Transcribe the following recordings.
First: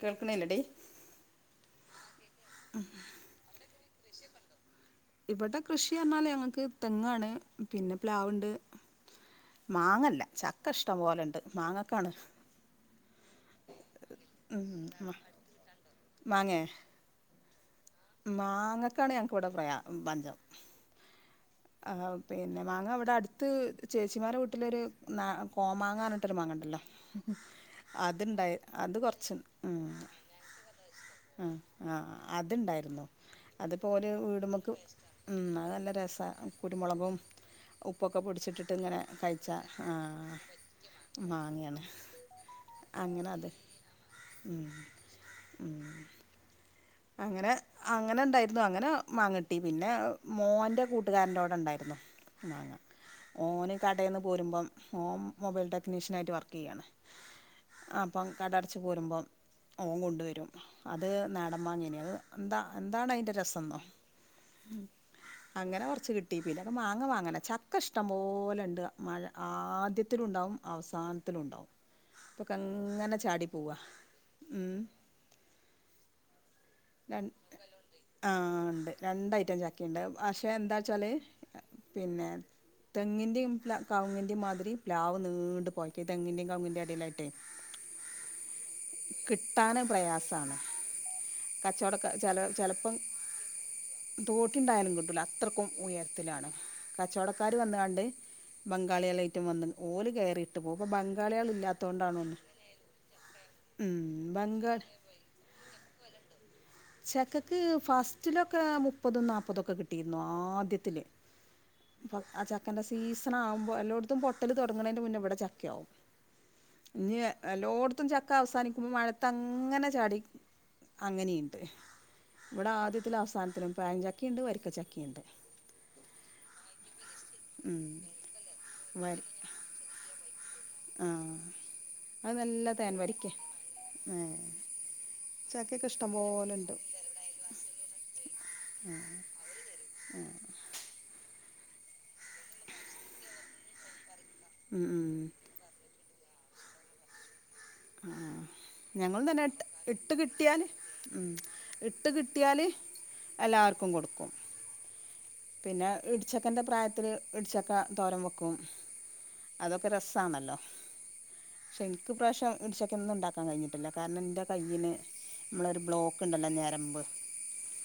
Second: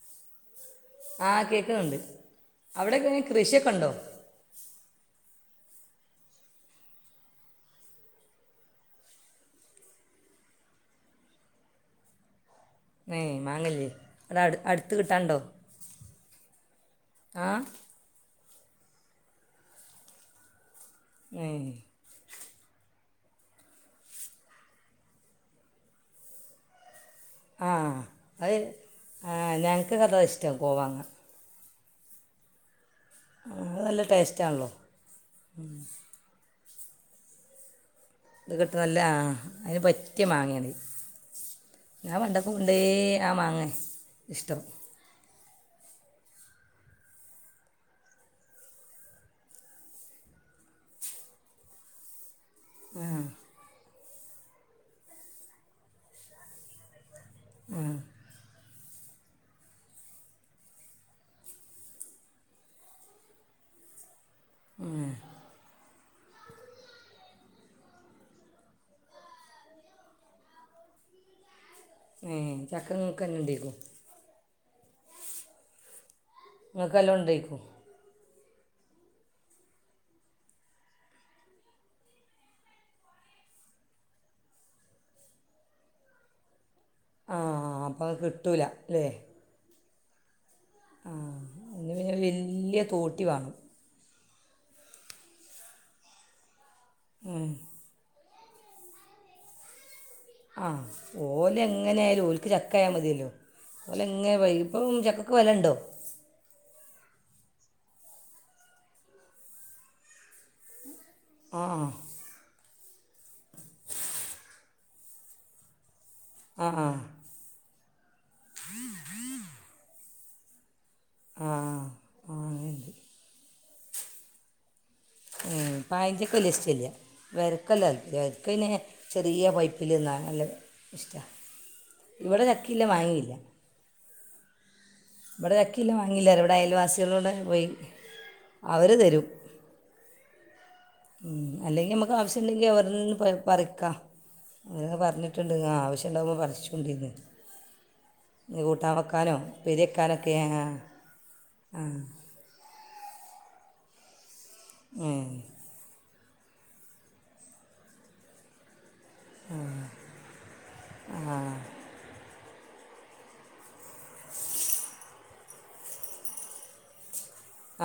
കേക്ക്ണില്ലെടി ആഹ് കേക്ണ്ണ്ട് അവിടെക്കെ കൃഷിയൊക്കെണ്ടോ ഇവടെ കൃഷി പറഞ്ഞാല് ഞങ്ങക്ക് തെങ്ങാണ് പിന്നെ പ്ലാവ്ണ്ട് മാങ്ങല്ല ചക്ക ഇഷ്ടം പോലെണ്ട് മാങ്ങക്കാണ് ഏ മാങ്ങല്ലെ. അടെ അട് അട്ത്ത് ഉം കിട്ടാണ്ടോ മാങ്ങേ ആഹ് മാങ്ങക്കാണ് ഞങ്ങക്ക് ഇവിടെ പ്രയാ പഞ്ചം. ഏഹ് ആഹ്. പിന്നെ മാങ്ങ ഇവ്ടെ അട്ത്ത് ചേച്ചിമാരെ വീട്ടിലൊര് കോമാങ്ങ റ്ഞ്ഞ്ട്ടൊരു മാങ്ങ ഇണ്ടല്ലോ. ആ അത്ണ്ടായി അത് ആ കൊറ്ച്ച് ഉം. ഞങ്ങൾക്ക് അതാ ഇഷ്ടം കോവാങ്ങ ആ, ആഹ്. ആഹ്. അത്ണ്ടായിരുന്നു. അത് നല്ല അത്പ്പോല് ടേസ്റ്റാണല്ലോ വീട്മ്മെക്ക് ഉം അത് നല്ല രസാ കുര്മൊളകും. ഉപ്പൊക്കെ ഇത് പൊട്ച്ചിട്ടിട്ട് കിട്ടുന്ന നല്ല ഇങ്ങനെ ആ കഴിച്ചാ അതിന് പറ്റിയ ആഹ്. മാങ്ങയാണ് ഇത്. മാങ്ങ്യാണ്. ഞാൻ പണ്ടൊക്കെ കൊണ്ടേ ആ അങ്ങനെ അത് മാങ്ങ ഇഷ്ടം ഉം. ഉം അങ്ങനെ അങ്ങനെ ഇണ്ടായിരുന്നു. അങ്ങനെ മാങ്ങ കിട്ടി. പിന്നെ മോന്റെ കൂട്ടുകാരന്റോടെണ്ടായിരുന്നു. മാങ്ങ ഓന് കടേന്ന് പോരുമ്പം ഓം മൊബൈൽ ടെക്നീഷ്യൻ ആയിട്ട് വർക്കെയ്യാണ്. ആഹ്. ഇപ്പം കടട്ച്ച് പോരുമ്പം ഓം കൊണ്ട് വെരും. അത് നട മാങ്ങിനി. അഹ് എന്ത എന്താണ് അയ്ന്റെ രസന്നൊ. അങ്ങനെ കൊറ്ച്ച് കി ട്ടി പിലൊക്കെ മാങ്ങ വാങ്ങല. ചക്ക ഇഷ്ടം പോലെണ്ട്. മഴ ആദ്യത്തിലു ണ്ടാവും. അവസാനത്തിലുംണ്ടാവും. ഏ ചക്ക ഇപ്പൊക്കങ്ങനെ നിങ്ങൾക്ക് തന്നെ ചാടി ഉണ്ടായിക്കും പോവാ ഉം. നിങ്ങൾക്ക് ര എല്ലാം [unintelligible] ഉണ്ടായിക്കും ആഹ് ഇണ്ട്. രണ്ട് ഐറ്റം ചക്കിണ്ട്. പക്ഷെ എന്തായ്ച്ചാല്. പിന്നെ തെങ്ങിന്റിം കൗങ്ങിന്റിം മാതിരി പ്ലാവ് നീണ്ട് പോയക്ക്യാ. തെങ്ങിന്റിം കൗങ്ങിന്റിം എടയി ആഹ് അപ്പഹ് അഹ് കിട്ടൂല ല്ലെ. ട്ടാന് പ്രയാസാണ്. അതിന് കച്ചോടൊക്കെ പിന്നെ ചെലോ വലിയ ചെല്പ്പം. തോട്ടി വേണം തോട്ടിണ്ടായാലും കിട്ടുല. അത്രയ്ക്കും ഉയരത്തിലാണ്. ഉം. കച്ചോടക്കാര് വന്ന് കാണ്ട്. ബംഗാള്യാളായിറ്റും വന്ന്ണ്. ഓല് കേ ആഹ് ഓല് എങ്ങനെ ആയാലും ഓല്ക്ക് ചക്കായാ മതിയല്ലോ. ഓല് എങ്ങനെ ബംഗാൾ ഇപ്പം ചക്ക ക്ക് വെലണ്ടൊ. ചക്കക്ക് ഫസ്റ്റിലൊക്കെ മുപ്പതും നാപ്പതൊക്കെ കിട്ടിര്ന്നു. ആദ്യത്തില് ആഹ് ആഹ് ആ ചക്കന്റെ സീസണാകുമ്പോ. എല്ലോട്ത്തും പൊട്ടല് തൊട്ങ്ണേന്റെ മുന്നെ ഇവെടെ ചക്കയാവും. ആ ആ ഇഞ് എല്ലോട്ത്തും ചക്ക അവസാനിക്കുമ്പം മഴത്ത് അങ്ങനെ ചാടി അങ്ങനെ ആഹ് ഇവെടെ ആദ്യത്തിലും അവസാനത്തിലും പയഞ്ചക്കിണ്ട് വര്ക്കച്ചക്കിണ്ട്. പയഞ്ചക്കവെല്യ ഇഷ്ടല്ല. ഉം വര്ക്കല്ല വര്ക്കെന്നെ വരി ചെറിയ പൈ പ്പ്‌ല്ന്ന നല്ല ആ ഇഷ്ട. ഇവിടെ ചക്കില്ല മാങ്ങില്ല. ഏഹ് ഇവിടെ ചക്കില്ല മാങ്ങില്ല ഇവിടെ അയൽവാസികളോടെ പോയി അവർ തരും. ഉം ഉം. അല്ലെങ്കിൽ നമുക്ക് ആവശ്യമുണ്ടെങ്കിൽ അവിടിന്ന് പറിക്കാ. ഉം അവരെ ഉം പറഞ്ഞിട്ടു ആവശ്യണ്ടാവുമ്പോ പറിച്ചോണ്ടിന്ന് കൂട്ടാൻ ഞങ്ങളും വെക്കാനൊ, തന്നെ ഇട്ട് ഉപ്പേരി ഇട്ട് വെക്കാനൊക്കെ, ആ കിട്ടിയാല് ഉം ആ ഇട്ട് കിട്ടിയാല് എല്ലാർക്കും കൊടുക്കും. ഉം പിന്നെ ഇടിച്ചക്കെന്റെ പ്രായത്തില് ഇടിച്ചക്ക തോരൻ വെക്കും. അതൊക്കെ രസാണല്ലോ. പക്ഷെ എനിക്ക് ഈ പ്രാവശ്യം ഇടിച്ചക്ക ഒന്നും ഇണ്ടാക്കാൻ കഴിഞ്ഞിട്ടില്ല കാരണം ഇൻ്റെ കയ്യിന് നമ്മളൊരു ബ്ലോക്ക് ഇണ്ടല്ലോ ഞെരമ്പ്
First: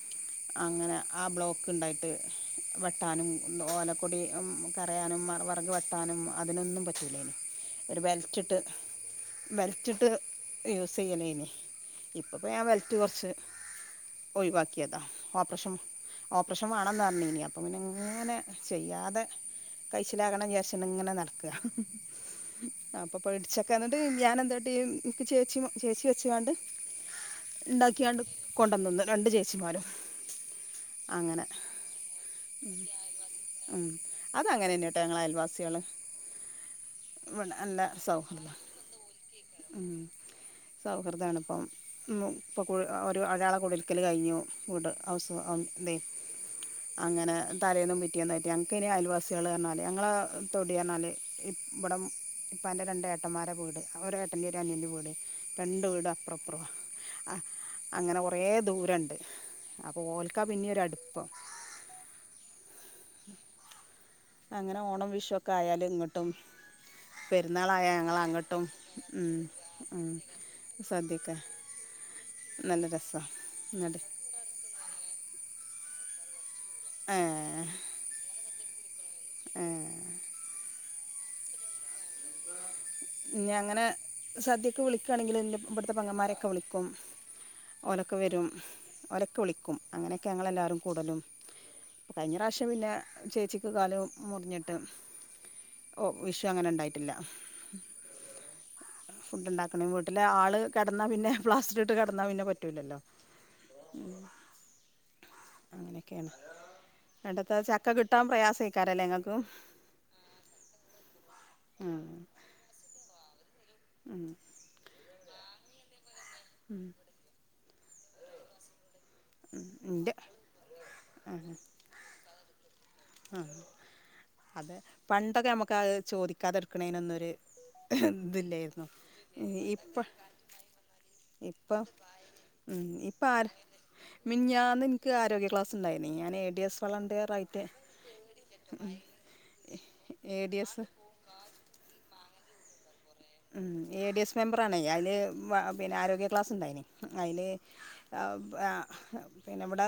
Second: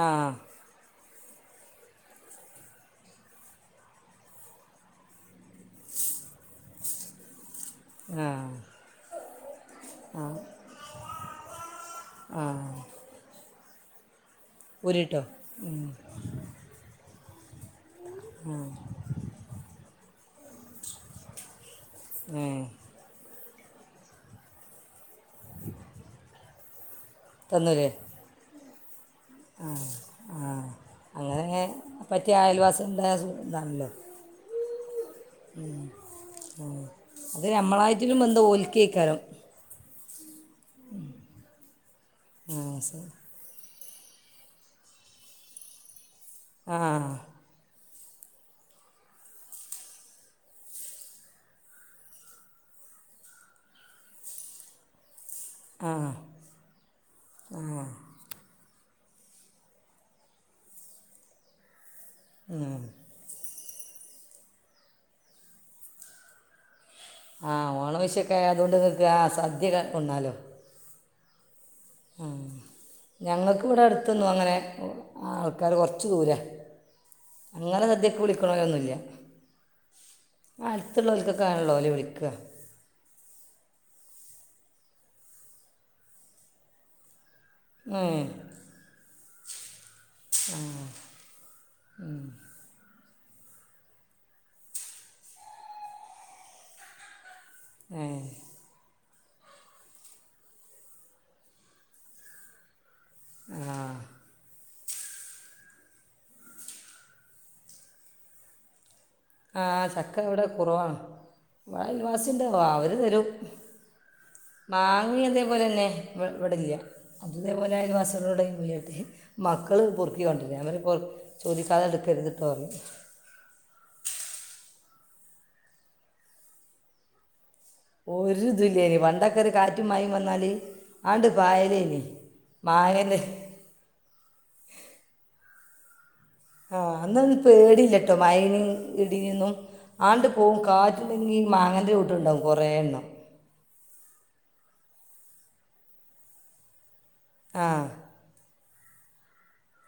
ആഹ് അങ്ങനെ ആ ബ്ലോക്ക് ഇണ്ടായിട്ട് വെട്ടാനും ഓലക്കൊടി കറയാനും വെറക് വെട്ടാനും അതിനൊന്നും പറ്റൂലേയ്നി ആ ഒരുബെൽറ്റ് ഇട്ട് ബെൽറ്റ് ഇട്ട് യൂസർയ്യലെയ്നി ഇപ്പോപ്പ ഞാ വെൽറ്റ് കൊർച്ച് ഒഴിവാക്കിയതാ ഉരുട്ടോ ഓപ്പ്റഷം ഓപ്റെഷം വാണംന്ന് പറഞ്ഞീനി അൻ അങ്ങനെ ഇങ്ങനെ ചെയ്യാതെ കയ്ച്ചിലാകണം വിചാര്ച്ച് ഇങ്ങനെ നടക്കാ അപ്പൊപ്പ ഇടിച്ചക്ക എന്നിട്ട് ഞാൻ എന്താട്ടീ ചേച്ചി ചേച്ചി വെച്ച് കാണ്ട് തന്നൂല്ലേ ഇണ്ടാക്കിയാണ്ട് കൊണ്ടന്നന്ന് രണ്ട് ചേച്ചിമാരും ആ അങ്ങനെ അങ്ങനെ പറ്റിയ അയൽവാള്ണ്ടായാ സ് ഇതാണല്ലോ അത് അങ്ങനെന്നെട്ടാ ഞങ്ങൾ അയൽ വാസാള് അത് ഇവടെ നല്ല നമ്മളായിട്ടും ബന്ധം സൗഹൃദാ ഓൽക്കേക്കാരം സൗഹൃദാണ് ഇപ്പം ആ ഇപ്പം കു ഒരു ഒരാളെ കുട്ടിര് ടിരിക്കല് കഴിഞ്ഞു ങ്ങട്ട് ഹൗസ് വാമിങ്ങ് ഇതെ ആ അങ്ങനെ തലേന്നും പിറ്റേ റ്റ്യാന്നയ്ട്ട് ഞങ്ങ്ക്കയ്ന് അയിവാസാള് അർഞ്ഞാല് ഞങ്ങളാ തൊടീന്നർഞ്ഞാല് ഇവടം ഉപ്പാന്റെ രണ്ടേഏട്ടന്മാരെ വീടും ഒരേഏട്ടന്റിം ഒരു അനിയന്റിം വീടും രണ്ട് വീട് അപ്പറം ഇപ്പ്റവാ അ അങ്ങനെ കൊ റേ ദൂരണ്ട് അപ്പഓൽക്കാ പിന്നെര് അട്പ്പം ഉം [inaudible] അങ്ങനെ ഓണം വിഷു ഒക്കെ ആയാല് ഇങ്ങട്ടും ആ പെര്ന്നാളായ ഓണം ഞങ്ങള് വിഷയൊക്കെ അങ്ങട്ടും ആയതുകൊണ്ട് നിങ്ങൾക്ക് ആ ഉം സദ്യ ഉം സദ്യക്കെ ഞങ്ങക്ക് ഇവ്ടെ എന്നിട്ട് അട്ത്തൊന്ന് അങ്ങനെ ആൾക്കാര് കൊർച്ച് ദൂരാ ഏഹ് ഇങ്ങനെ സദ്യക്ക് വിളിക്കണോരൊന്നു ഇല്ല ഏഹ് അടുത്ത്ള്ളോൽക്കൊക്കള്ളൂ ഓല് വിളിക്കാ [inaudible] പിന്നെ അങ്ങനെ സദ്യക്ക് വിളിക്കാണെങ്കില് ഇന്റെ ഇബട്ത്തെ പെങ്ങന്മാരെക്കെ വിളിക്കും ഓലക്ക വരും ഓലെക്കെ വിളിക്കും അങ്ങനെയെക്കെ ഞങ്ങൾ എല്ലാരും കൂടലും കഴിഞ്ഞ പ്രാവശ്യ ശ്യം പിന്നെ ചേച്ചിക്ക് കാലും മുർഞ്ഞിട്ട് ഓ വിഷു അങ്ങനെ ഇണ്ടായിട്ടില്ല ഏഹ് ഫുഡ്ണ്ടാക്കണെങ്കി വീട്ടിലെ ആള് കെടന്നാ പിന്നെ പ്ലാസ്റ്ററ്ട്ട് കെടന്നാ പിന്നെ പറ്റൂലല്ലാേ ആഹ് അങ്ങനെയെക്കേണ് ഇങ്ങട്ടത്താ ചക്ക കിട്ടാൻ പ്രയാസെയ്ക്കാരല്ലേ ഇങ്ങക് ആഹ് ചക്ക ഇവടെ കുറവാണ് ഇവ്ടെ ഉം അയൽവാസിണ്ട് വാ അവര് തരും ഉം മാങ്ങേം ഇതേപോലെന്നെ ഇവ് ഇവിടെല്ല അത് ഇതേപ്പോലെ അയൽവാസാളോട് [unintelligible] ഉം മക്കള് ഇന്റെ പൊർക്കിക്കൊണ്ട്രും ഞാ പറയും പൊർ ചോദിച്ചാതെ എട്ക്കര്ത്ട്ടേർയും ആഹ് അതെ പണ്ടൊക്കെ നമുക്ക് അഅ് ചോദിക്കാതെ എട്ക്ക്ണേനൊന്നര് ഇതില്ലായ്രുന്നു ഈ ഇപ്പ ന്നാല് ഇപ്പൊ ഉം മാങ്ങൻ്റെ ഇപ്പ ആര് മിനിയാന്ന എനിക്ക് ആരോഗ്യ ക്ലാസ് ഉണ്ടായിരുന്നു ഞാൻ ഡി ആ എസ് വളണ്ടിയർ അന്ന ആയിട്ട് പേടില്ലട്ടോ മഴയും ഇടിന്നും ആണ്ട് എ പോകും ഡി എസ് കാറ്റ് അല്ലെങ്കിൽ മാങ്ങേൻ്റെ ചോട്ട് ഉണ്ടാവും കുറേ എണ്ണം എ ഡി എസ് മെമ്പർ ആണേ അതില് പിന്നെ ആരോഗ്യ ക്ലാസ്സ് ഉണ്ടായിന് അതില് ആ [unintelligible] പിന്നെ ഇവിടെ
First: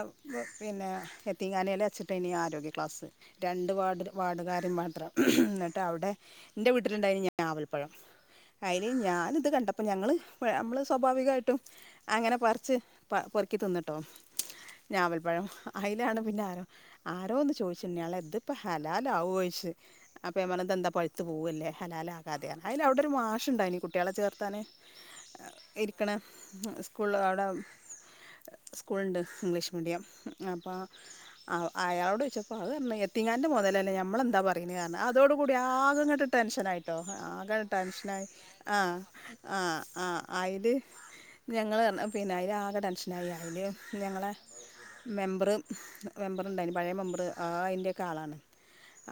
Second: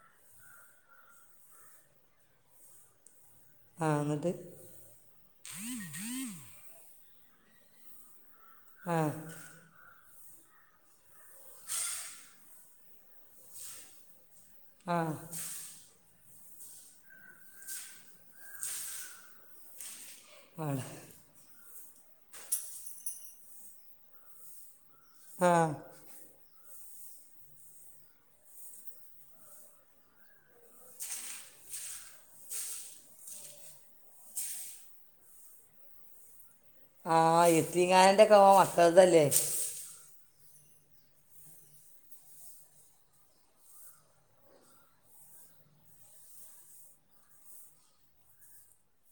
പിന്നെ എത്തിങ്ങാനൽെ വെച്ചിട്ട് ഇനി ആരോഗ്യ ക്ലാസ്സ് രണ്ട് ആ വാർഡ് എന്നിട്ട് വാർഡുകാരും മാത്രം എന്നിട്ട് അവിടെ എൻ്റെ വീട്ടിലുണ്ടായിരുന്ന ഞാവൽ പഴം അയില് ആ ഞാനിത് കണ്ടപ്പ അപ്പൊ ഞങ്ങള് നമ്മള് സ്വാഭാവികമായിട്ടും അങ്ങനെ പറിച്ച് പെറുക്കി തിന്നട്ടോ ആ ഞാവൽപ്പഴം അയിലാണ് പിന്നെ ആരോ ആരോന്ന് ചോദിച്ച് ന്ന്യാളെ ഇതിപ്പോ ഹലാലാവോ ചോയിച്ചു അപ്പൊ ഞാൻ പറഞ്ഞു ആ ഇത് എന്താ പഴുത്തു പോവല്ലേ ഹലാല് ആവാതെ അയില് അവിടെ ഒരു മാഷുണ്ടായിനി കുട്ടികളെ ചേർത്താന് ആഹ് ഇരിക്കണ സ്കൂളിഅവിടെ സ്കൂളുണ്ട് ഇംഗ്ലീഷ് മീഡിയം അപ്പ ആ അയാളോട് ചോദിച്ചപ്പ അത് പറഞ്ഞു എത്തിങ്ങാൻ്റെ മുതലല്ലേ നമ്മളെന്താ പറയുന്നത് കാരണം അതോടുകൂടി ആകെ അങ്ങാട്ട് ടെൻഷനായിട്ടോ ആഹ് അകെ ടെൻഷനായി ഇത്തിങ്ങാനൻ്റെക്കെ ഓൻ ആഹ് മക്കളതല്ലേ ആഹ് ആഹ അയില് ഞങ്ങള് പറഞ്ഞു പിന്നെ അയിന് ആകെ ടെൻഷനായി അയില് ഞങ്ങളെ മെമ്പറ് മെമ്പറുണ്ടായിന് പഴയ മെമ്പറ്ആ അതിന്റെയൊക്കെ ആളാണ്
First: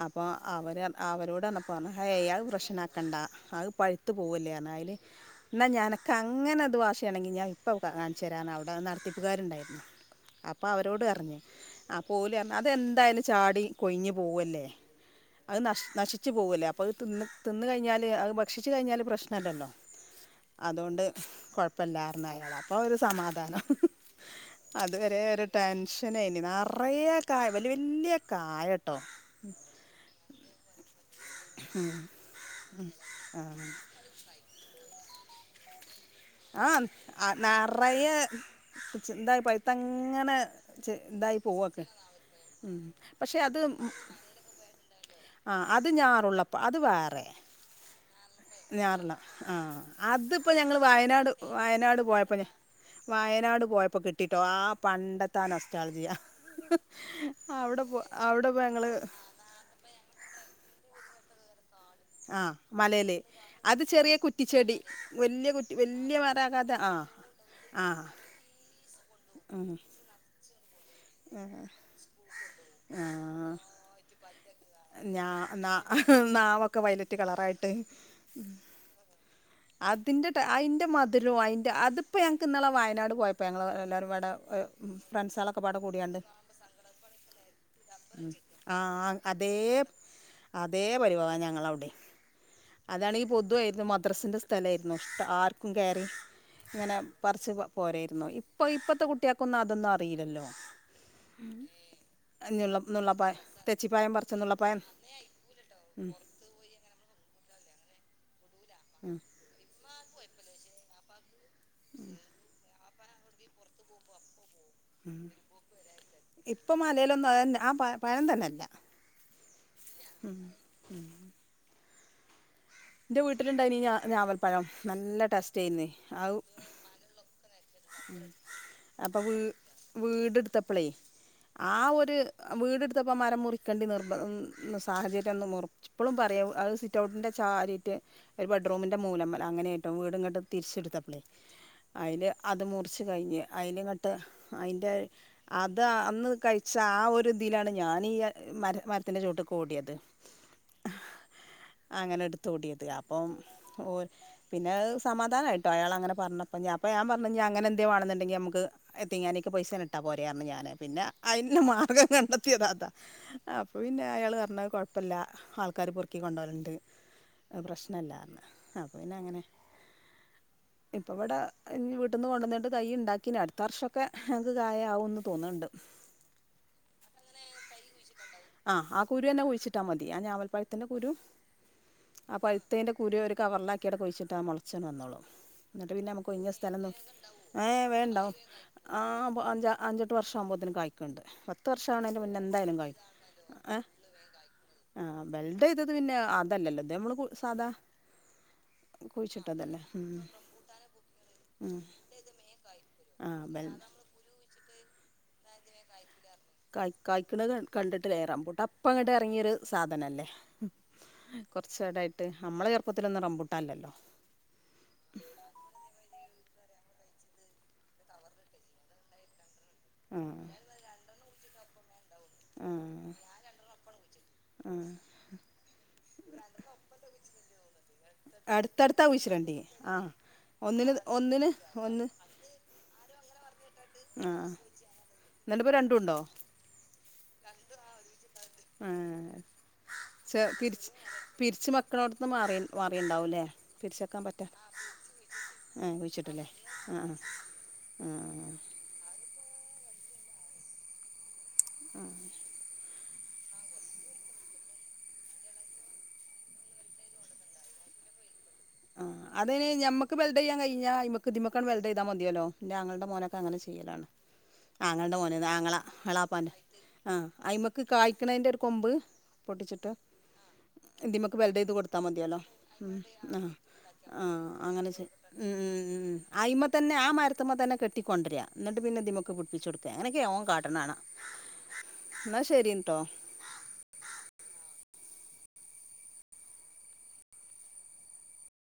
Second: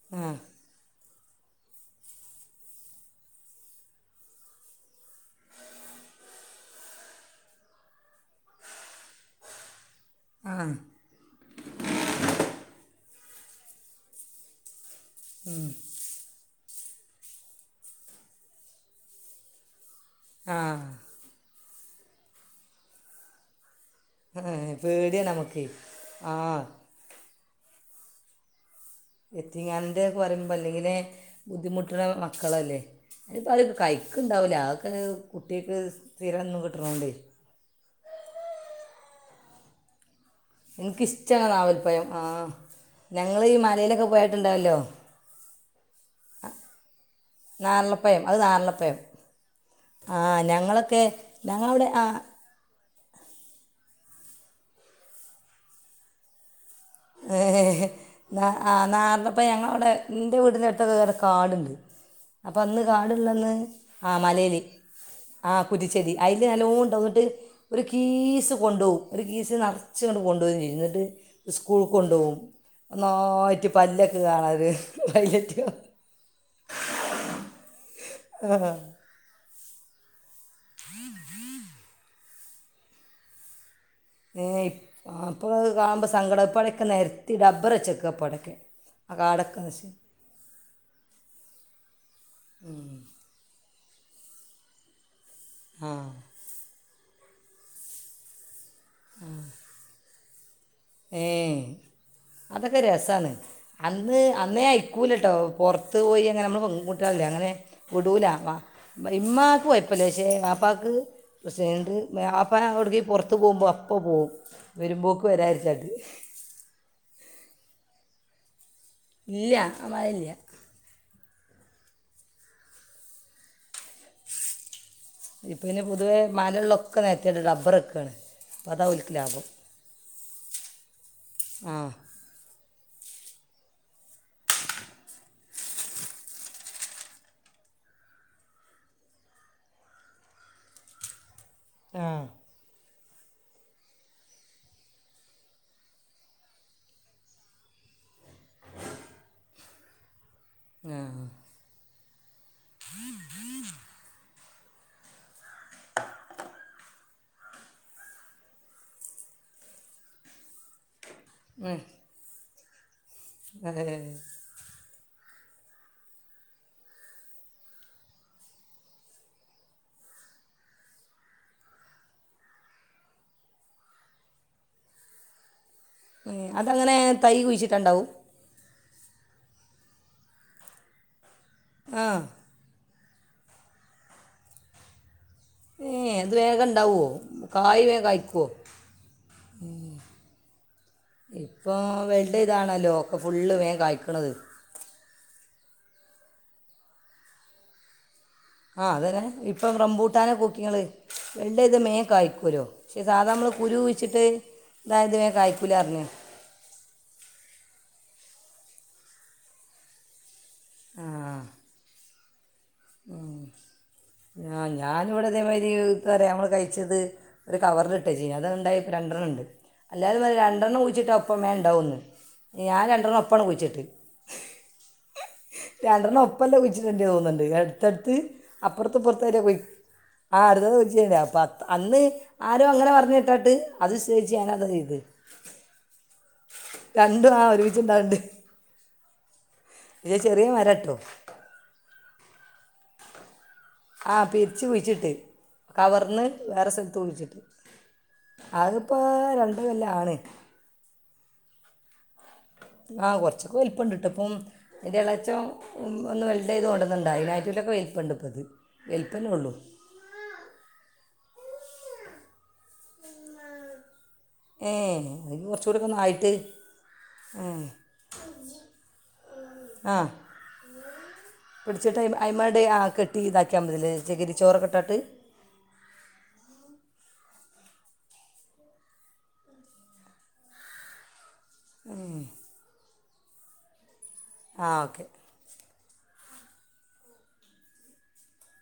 അപ്പൊ ആഹ് അവര് അവരോട് പറഞ്ഞെപ്പോ എ അത് പ്രശ്നമാക്കണ്ട അത് പഴുത്തു പോവല്ലേപറഞ്ഞു അയല് എന്നാൽ നിനക്കെ അങ്ങനെ അത് വാഷി ആണെങ്കിൽ ഞാൻ ഇപ്പോ കാണിച്ച് തരാന്ന് അവിടെ നടത്തിപ്പുകാരു ഉണ്ടായിരുന്നു അപ്പോ ആഹ് അവരോട് പറഞ്ഞു ആപൊല് പറഞ്ഞു അതെന്തായാലും ചാടി കൊഴിഞ്ഞ് പോവല്ലേ അത് നശി നശിച്ച് പോവല്ലേ അപ്പോൾ അത് തിന്ന് കഴിഞ്ഞാൽ അത് ഭക്ഷിച്ചച്ച് കഴിഞ്ഞാൽ പ്രശ്നമല്ലല്ലോ ആഹ് അതുകൊണ്ട് കുഴപ്പമില്ലായിരുന്നേ അയാള അപ്പ ഒരു സമാധാനം അതുവരെ പേടിയാണ് ഒരു നമുക്ക് ടെൻഷനായി ന് ആഹ് നിറയെ കായ വലിയ വലിയ കായട്ടോ എത്തിങ്ങാനൻ്റെ ഒക പറയുമ്പോൾ അല്ലെങ്കിൽ ബുദ്ധിമുട്ടുള്ള മക്കളല്ലേ ആ അതിപ്പം അതൊക്കെ കഴിക്കും ഇക്ക ഉണ്ടാവില്ല ആൾക്ക് കുട്ടിക്ക് ആഹ നിറയെ ന്തായി പഴുത്ത അങ്ങനെ ഇതായി എനിക്കിഷ്ടമാണ് പോകും ഉം നാവൽപ്പഴം ആഹ് അങ്ങനെ പക്ഷെ ഞങ്ങൾ ഈ അത് മലയിലൊക്കെ പോയിട്ടുണ്ടാവല്ലോ ആഹ അത് ഞാറുള്ളപ്പോ അത് വേറെ നാരളപ്പഴം അത് നാരളപ്പഴം ഞാറുള്ള ആഹ ആഹ് അതിപ്പോ ഞങ്ങള് ഞങ്ങളൊക്കെ വയനാട് ഞങ്ങളവിടെ വയനാട് ആഹ് പോയപ്പോ വയനാട് പോയപ്പോ കിട്ടിട്ടോ ആഹ പണ്ടത്തെആ നൊസ്റ്റാൾജിയ ഹേ അവിടെ ഹേ പോ നാ അവിടെ പോ ഞങ്ങള് നാ ഇന്റെ വീട്ടിന്റെ അടുത്ത് കാടുണ്ട് ആഹ് അപ്പൊ അന്ന് മലേല് കാടുള്ളന്ന് അത് ആ ചെറിയ കുറ്റിച്ചെടി വല്യ മലേല്ആഹ കുറ്റി കുറ്റിച്ചെടി വല്യ അതില് മരാകാതെ നല്ലോണ ആഹ് ഉണ്ടാവും എന്ന്ട്ട് ഒരു ആഹ് കീസ് കൊണ്ടു പോവും ഒരു കീസ് ഉം നിറച്ച് കൊണ്ടുവരും എന്നിട്ട് പൂ കൊണ്ട് പോകും ആഹ് നന്നായിട്ട് പല്ലൊക്കെ കാണാറ് ഒരു ഞാ വൈലറ്റ് ക നാ നാവൊക്കെ വയലറ്റ് കളറായിട്ട് ആഹ അതിന്റെ അതിന്റെ മധരും അതിന്റെ അതിപ്പോ ഞങ്ങൾക്ക് ഇന്നാൾ വയനാട് പോയപ്പോ ഞങ്ങൾ എല്ലാവരും യെ അപ്പോൾ കാണുമ്പോൾ സങ്കടംആവും ഇപ്പോഴടൊക്കെ നിരത്തി ഡബ്ബർ വച്ചെക്ക അപ്പോടയ്ക്ക് ആഹ അതേ അതേ പരിവാ മാണ് ഞങ്ങടെ അവിടെ അതാണെങ്കിൽ ഈ പൊതുവായിരുന്നു മദ്രാസിന്റെ സ്ഥലയിരുന്നു ആർക്കും ആ കേറി ഇങ്ങനെ പറിച്ച് പോരായിരുന്നു ഇപ്പൊ ഇപ്പത്തെ കുട്ടിയക്കൊന്നും അതൊന്നും അറിയില്ലല്ലോ ഏ നുള്ള അതൊക്കെ രസാണ് നുള്ളപ്പായം തെച്ചിപ്പായം അന്ന് പറിച്ച അന്നേ നുള്ളപ്പായം അയിക്കൂല ട്ടോ പൊറത്ത് പോയി അങ്ങനെ അമ്മള് പെൺകുട്ടികൾ അല്ലെ അങ്ങനെ വിടൂല വാപ്പ ഉം ഇമ്മാക്ക് കൊയപ്പല്ല ക്ഷേ വാപ്പാക്ക് പക്ഷേ ണ്ട് വാപ്പാ അവിടേക്ക് പൊറത്ത് പോമ്പോ അപ്പോ പോകും വരുമ്പോക്ക് വരായിരിച്ചാ ഇപ്പൊ മലയിലൊന്നും അതന്നെ ആ പഴം തന്നെയില്ല ഇല്ല ആ പഴംല്ല ഉം എന്റെ വീട്ടിലുണ്ടായിനി ഞാ ഞാവൽപ്പഴം നല്ല ഇപ്പം പിന്നെ ടേസ്റ്റായിര്ന്നേ പൊതുവേ ആവും മലകളിലൊക്കെ നിരത്തിയിട്ട് റബ്ബർ വെക്കുകയാണ് അപ്പം അതാ ഓൽക്ക് അപ്പ വീ ലാഭം വീടെടുത്തപ്പളേ ആ ഒരു വീടെടുത്തപ്പോൾ മരം മുറിക്കേണ്ടി നിർബ സാഹചര്യം ഒന്ന് മുർ ഇപ്പോളും പറയും അത് സിറ്റ് ഔട്ടിന്റെ താരിയിട്ട് ഒരു ബെഡ്റൂമിന്റെ മൂലംമ്മല് അങ്ങനെയായിട്ടോ വീട് ഇങ്ങട്ട് തിരിച്ചെടുത്തപ്പളേ ആ അയില് അത് മുറിച്ച് കഴിഞ്ഞ് അയില്ങ്ങട്ട് അയിന്റെ അത് അന്ന് കഴിച്ച ആ ഒരു ഇതിയിലാണ് ഞാനീ മര മരത്തിൻ്റെ ചുവട്ട്ക്ക് ഓടിയത് [inaudible] ആഹ് അങ്ങനെടുത്തോടിയത് അപ്പം ഓ പിന്നെ സമാധാനമായിട്ടോ അയാളങ്ങനെ പറഞ്ഞപ്പ ഇനി അപ്പൊ ഞാൻ പറഞ്ഞ് ഇനി അങ്ങനെ എന്തേ വേണെന്നുണ്ടെങ്കി അമ്മുക്ക് യത്തീംഖാനേക്ക് പൈസേന്നിട്ടാ പോരെ പറഞ്ഞു ഞാന് പിന്നെ അയ്നുള്ള മാർഗ്ഗം കണ്ടെത്തിയത് അതാ അപ്പൊ ഏ. പിന്നെ അയാൾ പറഞ്ഞ് അത് കൊ ഴപ്പില്ല ആൾക്കാര് പെറുക്കി കൊണ്ടു പോകലുണ്ട് പ്രശ്നല്ലാ അത് പിന്നെ അങ്ങനെ ഇപ്പ ഇവിടെ വീട്ടീന്ന് കൊണ്ടുവന്നിട്ട് തൈ ഉണ്ടാക്കീന് അടുത്ത വർഷൊക്കെ ഞങ്ങക്ക് കായ ആവുംന്ന് തോന്ന്ണ്ണ്ട് അതങ്ങനെ തൈ കുഴിച്ചിട്ടാ ണ്ടാവും ആഹ് ആ കുരു തന്നെ കുഴിച്ചിട്ടാ മതി ആ ഞാവൽപ്പഴത്തിന്റെ കുരു ആ പഴുത്തേന്റെ കുരു ഒരു കവറിലാക്കിയിടെ കുഴിച്ചിട്ടാ മുളച്ചെന്നെ വന്നോളു എന്നിട്ട് ഏ പിന്നെ നമുക്ക് അത് ഒഴിഞ്ഞ വേഗം സ്ഥലം നോക്കി ഉണ്ടാവുമോ കായ് ഏഹ് വേഗം വേണ്ട കായ്ക്കുമോ ആ അഞ്ചെട്ട് വർഷം ആവുമ്പോത്തേന് കായ്ക് ണ്ട് പത്ത് ഇപ്പോൾ വർഷാവ്ണേന് വെൽഡ് മുന്നെ എന്തായാലും ചെയ്താണല്ലോ കായ്ക്കും ഒക്കെ ഫുള്ള് ഏ വേഗം കായ്ക്കണത് ആ ബെൽഡ് ചെയ്തത് പിന്നെ അതല്ലല്ലോ ഇത് നമ്മള് സാധാ ആഹ് അതന്നെ ഇപ്പം കുഴിച്ചിട്ടതല്ലേ ഉം റംബൂട്ടാനെക്കോക്കിങ്ങള് വെൽഡ് ഉം ചെയ്താ മേം കായിക്കൂല്ലോ പക്ഷേ ആ സാധാ നമ്മൾ വെൽ കുരു കുയിച്ചിട്ട് ഇതായത് വേഗം കായ്ക്കൂല പറഞ്ഞു കായ് കായ്ക്കണത് കണ്ടിട്ടില്ല റമ്പൂട്ടാ ഇപ്പ അങ്ങോട്ട് ഇറങ്ങിയൊരു സാധനല്ലേ ആ കൊറച്ച് ഇടായിട്ട് അമ്മള ചെറുപ്പത്തിലൊന്നും റംമ്പൂട്ടാല്ലല്ലോ ആഹ് ഞാനിവിട അതേമായിരി ഇത് പറയാ അമ്മള് കഴിച്ചത് ഒരു കവറിലിട്ട് വെച്ച് അത് ഇണ്ടായി ഇപ്പ രണ്ടെണ്ണം ഉണ്ട് എല്ലാരും ആ പറേം രണ്ടെണ്ണം കുയിച്ചിട്ടാ ഒപ്പം വേം ഉണ്ടാവെന്ന് ഞാൻ രണ്ടെണ്ണം ഒപ്പ എണ്ണം കുഴിച്ചിട്ട് ആഹ് രണ്ടെണ്ണം ഒപ്പല്ലാ കുഴിച്ചിടേണ്ട്യേ തോന്നുന്നുണ്ട് അടുത്തടുത്ത് അടുത്തടുത്താ അപ്പുറത്തിപ്പുറത്തായിട്ട് കുഴിച്ചിടേണ്ടി പോയി ആ ഒന്നിന് അടുത്തടുത്ത് [unintelligible] അപ്പ ഒന്നിന് അന്ന് ഒന്ന് ആരോ അങ്ങനെ പറഞ്ഞ് കേട്ടട്ട് അത് ആ വിശ്വസിച്ച് ഞാനത് ചെയ്ത് എന്നിട്ടിപ്പോ രണ്ടും ഉണ്ടോ രണ്ടും ആ ഒരുമിച്ചിണ്ടാവണ്ട് ചെറിയ ആഹ് മരം പിരിച്ച് കേട്ടോ പിരിച്ച് മക്കളോടത്ത്ന്ന് മാറി മാറിണ്ടാവുംല്ലേ ആഹ് പിരിച്ച് കുഴിച്ചിട്ട് ആ കവറിന്ന് കുഴിച്ചിട്ടില്ലേ വേറെ സ്ഥലത്ത് ആ കുഴിച്ചിട്ട് ആ അത് ഇപ്പോൾ രണ്ട് കൊല്ല ആണ്. ആഹ് ആഹ കുറച്ചൊക്കെ വലിപ്പം ഉണ്ട്പ്പം. അതിന്റെ ഇളച്ചം ഒന്ന് വലുതായത് കൊണ്ടന്നണ്ട അതിനായിട്ട്ടൊക്കെ വലിപ്പുണ്ട് ഇപ്പ ഇത്. ആ വലിപ്പമേ ഉള്ളൂ അതിന് ഞമ്മക്ക്. വെൽഡ്ചെയാൻ കഴിഞ്ഞാ ഇമക്ക് തിമക്ക വെൽഡ് ചെയ്താ മതിയല്ലോ ന്റെ ആങ്ങള് മോനൊക്കെ അങ്ങനെ ചെയ്യലാണ്. ഏ ആങ്ങളന്റെ അത് മോന് കുറച്ചുകൂടെ ആങ്ങളാ ഒക്കെ ഒന്ന് എ ആയിട്ട് ളാപ്പാന്റെ ആ ഏ അയ്മക്ക് കായ്ക്കണതിന്റെ ഒരു കൊമ്പ് പൊട്ടിച്ചിട്ട്. ആ ഇതിമ്മക്ക് വെൽഡ് ചെയ്ത് പിടിച്ചിട്ട് കൊടുത്താൽ മതിയല്ലോ അയിമ്മേ ഉം കെട്ടി ആ ഇതാക്കിയാൽ പതില്ലേ ആ ചകിരി ചോറ് അങ്ങനെ ഇട്ടിട്ട്. ചെയ് ഉം ഉം ഉ ഉ ആയിമ്മതന്നെ ആ മരത്തിമ്മ തന്നെ കെട്ടികൊണ്ടരിക എന്നിട്ട് പിന്നെ ഇതിമുക്ക് പിടിപ്പിച്ച് കൊടുക്കുക അങ്ങനക്കെ ഓന് കാട്ട്ണാണ. എന്നാ ശരിട്ടോ ആ ഓക്കെ